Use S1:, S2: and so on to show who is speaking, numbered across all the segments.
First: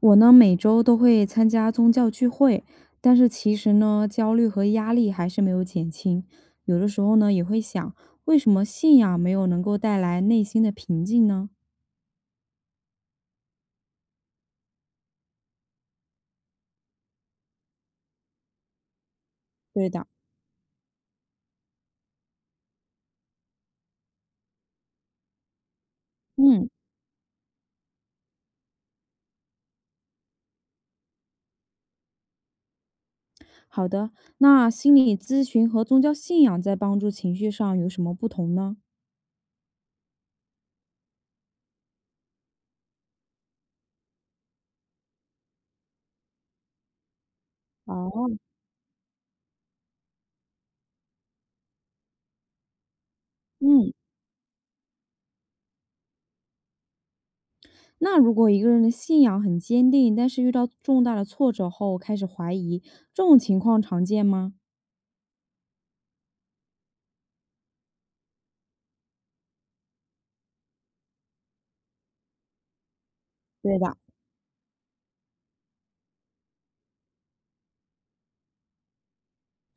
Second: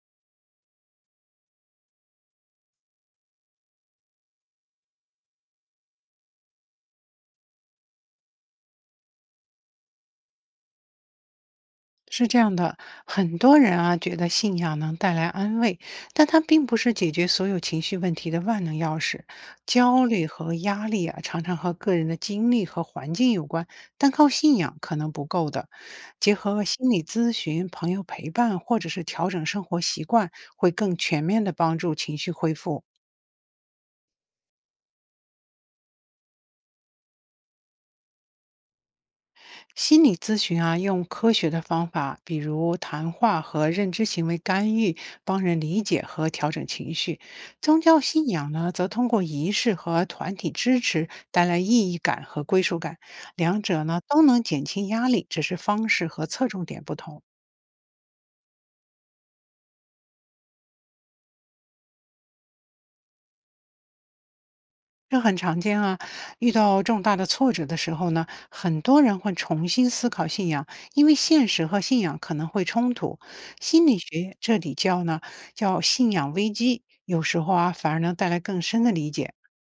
S1: 我呢，每周都会参加宗教聚会，但是其实呢，焦虑和压力还是没有减轻。有的时候呢，也会想，为什么信仰没有能够带来内心的平静呢？
S2: 是这样的，很多人啊觉得信仰能带来安慰，但它并不是解决所有情绪问题的万能钥匙。
S1: 对
S2: 焦
S1: 的。
S2: 虑和压力啊，常常和个人的经历和环境有关，单靠信仰可能不够的。结合
S1: 嗯。
S2: 心理咨询、朋友陪伴，或者是调整生活习惯，会更全面的帮助情绪恢复。
S1: 好的。那心理咨询和宗教信仰在帮助情绪上有什么不同呢？
S2: 心理咨询啊，用科学的方法，比如谈话和认知行为干预，帮人理解和调整情绪。宗教信
S1: 哦。
S2: 仰呢，则通过仪式和团体支持，带来意义感和归属感。两者
S1: 嗯。
S2: 呢，都能减轻压力，只是方式和侧重点不同。
S1: 那如果一个人的信仰很坚定，但是遇到重大的挫折后开始怀疑，这种情况常见吗？
S2: 这很常见啊，遇到重大的挫折的时候呢，很多人会重新思考信仰，因为现实和信仰可能会冲突。
S1: 对
S2: 心
S1: 的。
S2: 理学这里叫呢，叫信仰危机，有时候啊，反而能带来更深的理解。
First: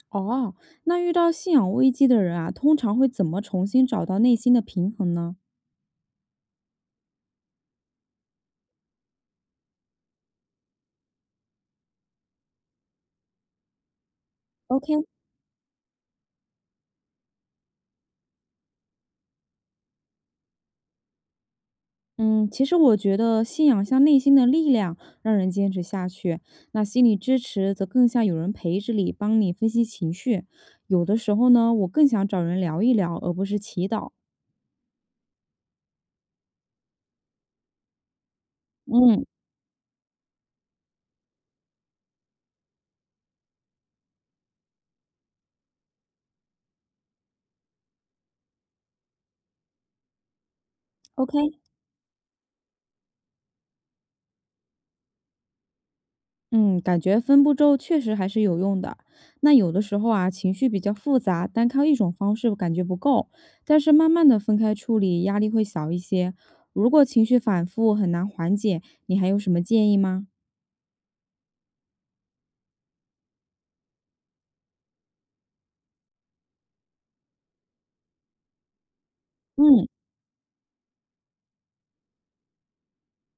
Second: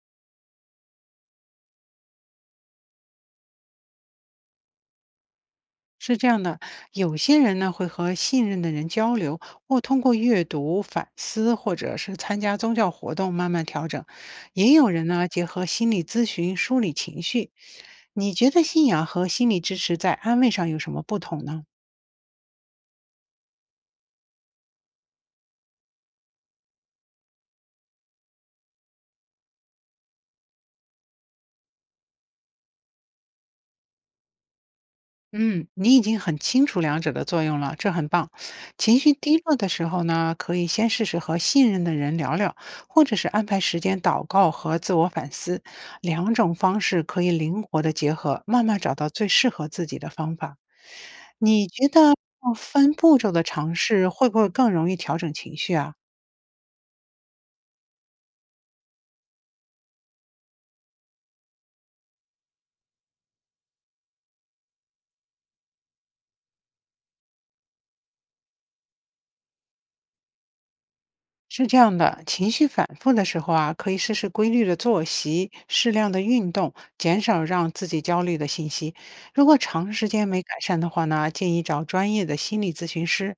S1: 哦，那遇到信仰危机的人啊，通常会怎么重新找到内心的平衡呢
S2: 是这样的，有些人呢会和信任的人交流，或通过阅读、反思，或者是参加宗教活动慢慢调整；也有
S1: ？OK。
S2: 人呢结合心理咨询梳理情绪。你觉得信仰和心理支持在安慰上有什么不同呢？
S1: 嗯，其实我觉得信仰像内心的力量，让人坚持下去；那心理支持则更像有人陪着你，帮你分析情绪。有的时候呢，我更想找人聊一聊，而不是祈祷。
S2: 嗯，你已经很清楚两者的作用了，这很棒。情绪
S1: 嗯
S2: 低落的时候呢，可以先试试和信任的人聊聊，或者是安排时间祷告和自我反思，两种方式可以灵活的结合，慢慢找到最适合自己的方法。
S1: ，OK。
S2: 你觉得分步骤的尝试会不会更容易调整情绪啊？
S1: 嗯，感觉分步骤确实还是有用的。那有的时候啊，情绪比较复杂，单靠一种方式感觉不够，但是慢慢的分开处理，压力会小一些。如果情绪反复很难缓解，你还有什么建议吗？
S2: 是这样的，情绪反复的时候啊，可以试试规律的作息、适量的运动，减少让自己焦虑的信息。如果
S1: 嗯。
S2: 长时间没改善的话呢，建议找专业的心理咨询师。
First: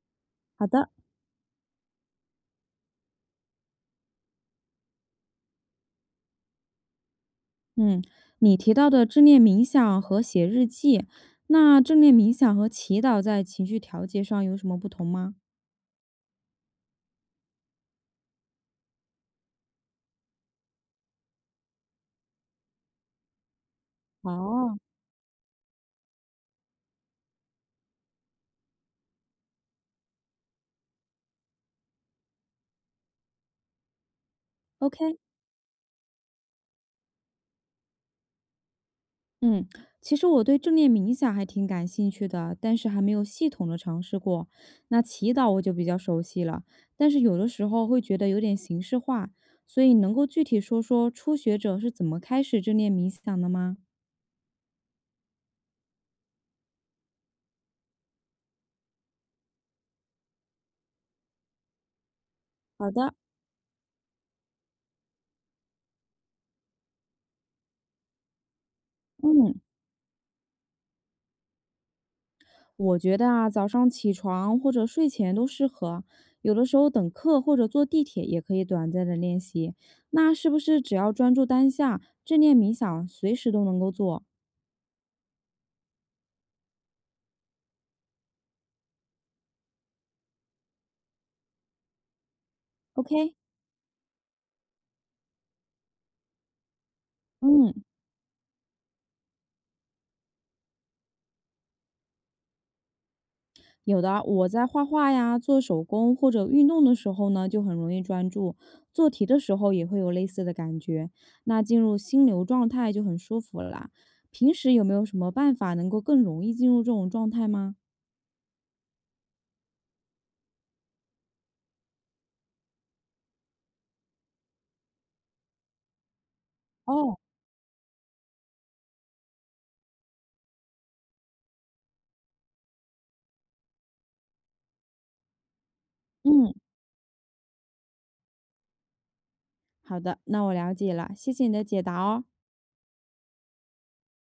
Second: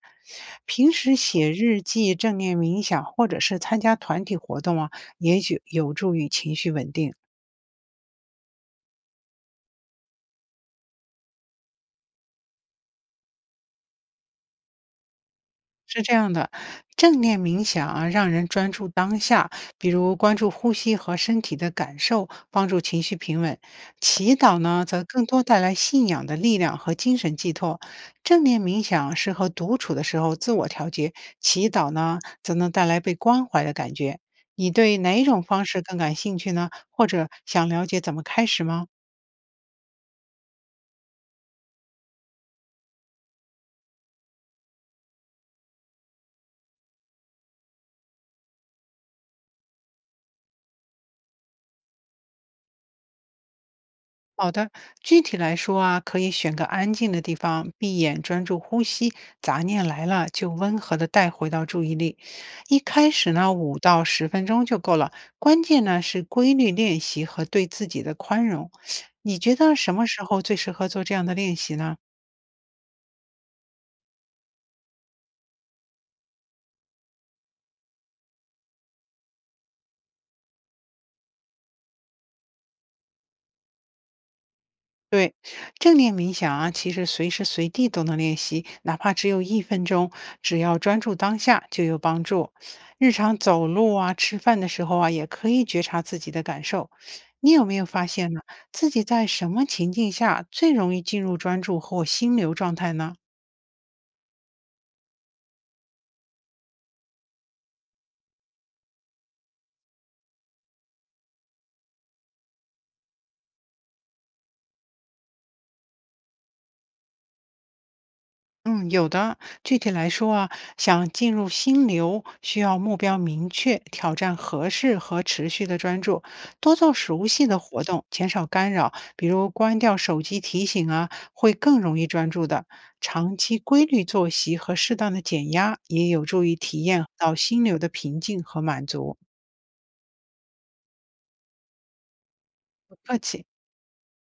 S1: 好的。
S2: 平时写日记、正念冥想，或者是参加团体活动啊，也许有助于情绪稳定。
S1: 嗯，你提到的正念冥想和写日记，那正念冥想和祈祷在情绪调节上有什么不同吗？
S2: 是这样的，正念冥想啊，让人专注当下，比如关注呼吸和身体的感受，帮助情绪平稳。祈祷
S1: 哦。
S2: 呢，则更多带来信仰的力量和精神寄托。正念冥想适合独处的时候自我调节，祈祷呢，则能带来被关怀的感觉。你对
S1: ？OK。
S2: 哪一种方式更感兴趣呢？或者想了解怎么开始吗？
S1: 嗯，其实我对正念冥想还挺感兴趣的，但是还没有系统的尝试过。那祈祷我就比较熟悉了，但是有的时候会觉得有点形式化，所以能够具体说说初学者是怎么开始正念冥想的吗？
S2: 好的，具体来说啊，可以选个安静的地方，闭眼专注呼吸，杂念来了就温和的带回到注意力。一
S1: 好
S2: 开
S1: 的。
S2: 始呢，5到10分钟就够了，关键呢是规律练习和对自己的宽容。你
S1: 嗯，
S2: 觉得什么时候最适合做这样的练习呢？
S1: 我觉得啊，早上起床或者睡前都适合，有的时候等课或者坐地铁也可以短暂的练习。那是不是只要专注当下，正念冥想随时都能够做
S2: 对，正念冥想啊，其实随时随地都能练习，哪怕只有1分钟，只要专注当下就有帮助。日
S1: ？OK。
S2: 常走路啊、吃饭的时候啊，也可以觉察自己的感受。你有
S1: 嗯。
S2: 没有发现呢？自己在什么情境下最容易进入专注或心流状态呢？
S1: 有的，我在画画呀、做手工或者运动的时候呢，就很容易专注；做题的时候也会有类似的感觉，那进入心流状态就很舒服了啦。平时有没有什么办法能够更容易进入这种状态吗？
S2: 嗯，有的。具体来说啊，想进入心流，需要目标明确、挑战合适和持续的专注，多做
S1: 哦。
S2: 熟悉的活动，减少干扰，比如关掉手机提醒啊，会更容易专注的。长期规律作息和适当的减压，也有助
S1: 嗯，
S2: 于体验到心流的平静和满足。
S1: 好的，那我了解了，谢谢你的解答哦。
S2: 不客气。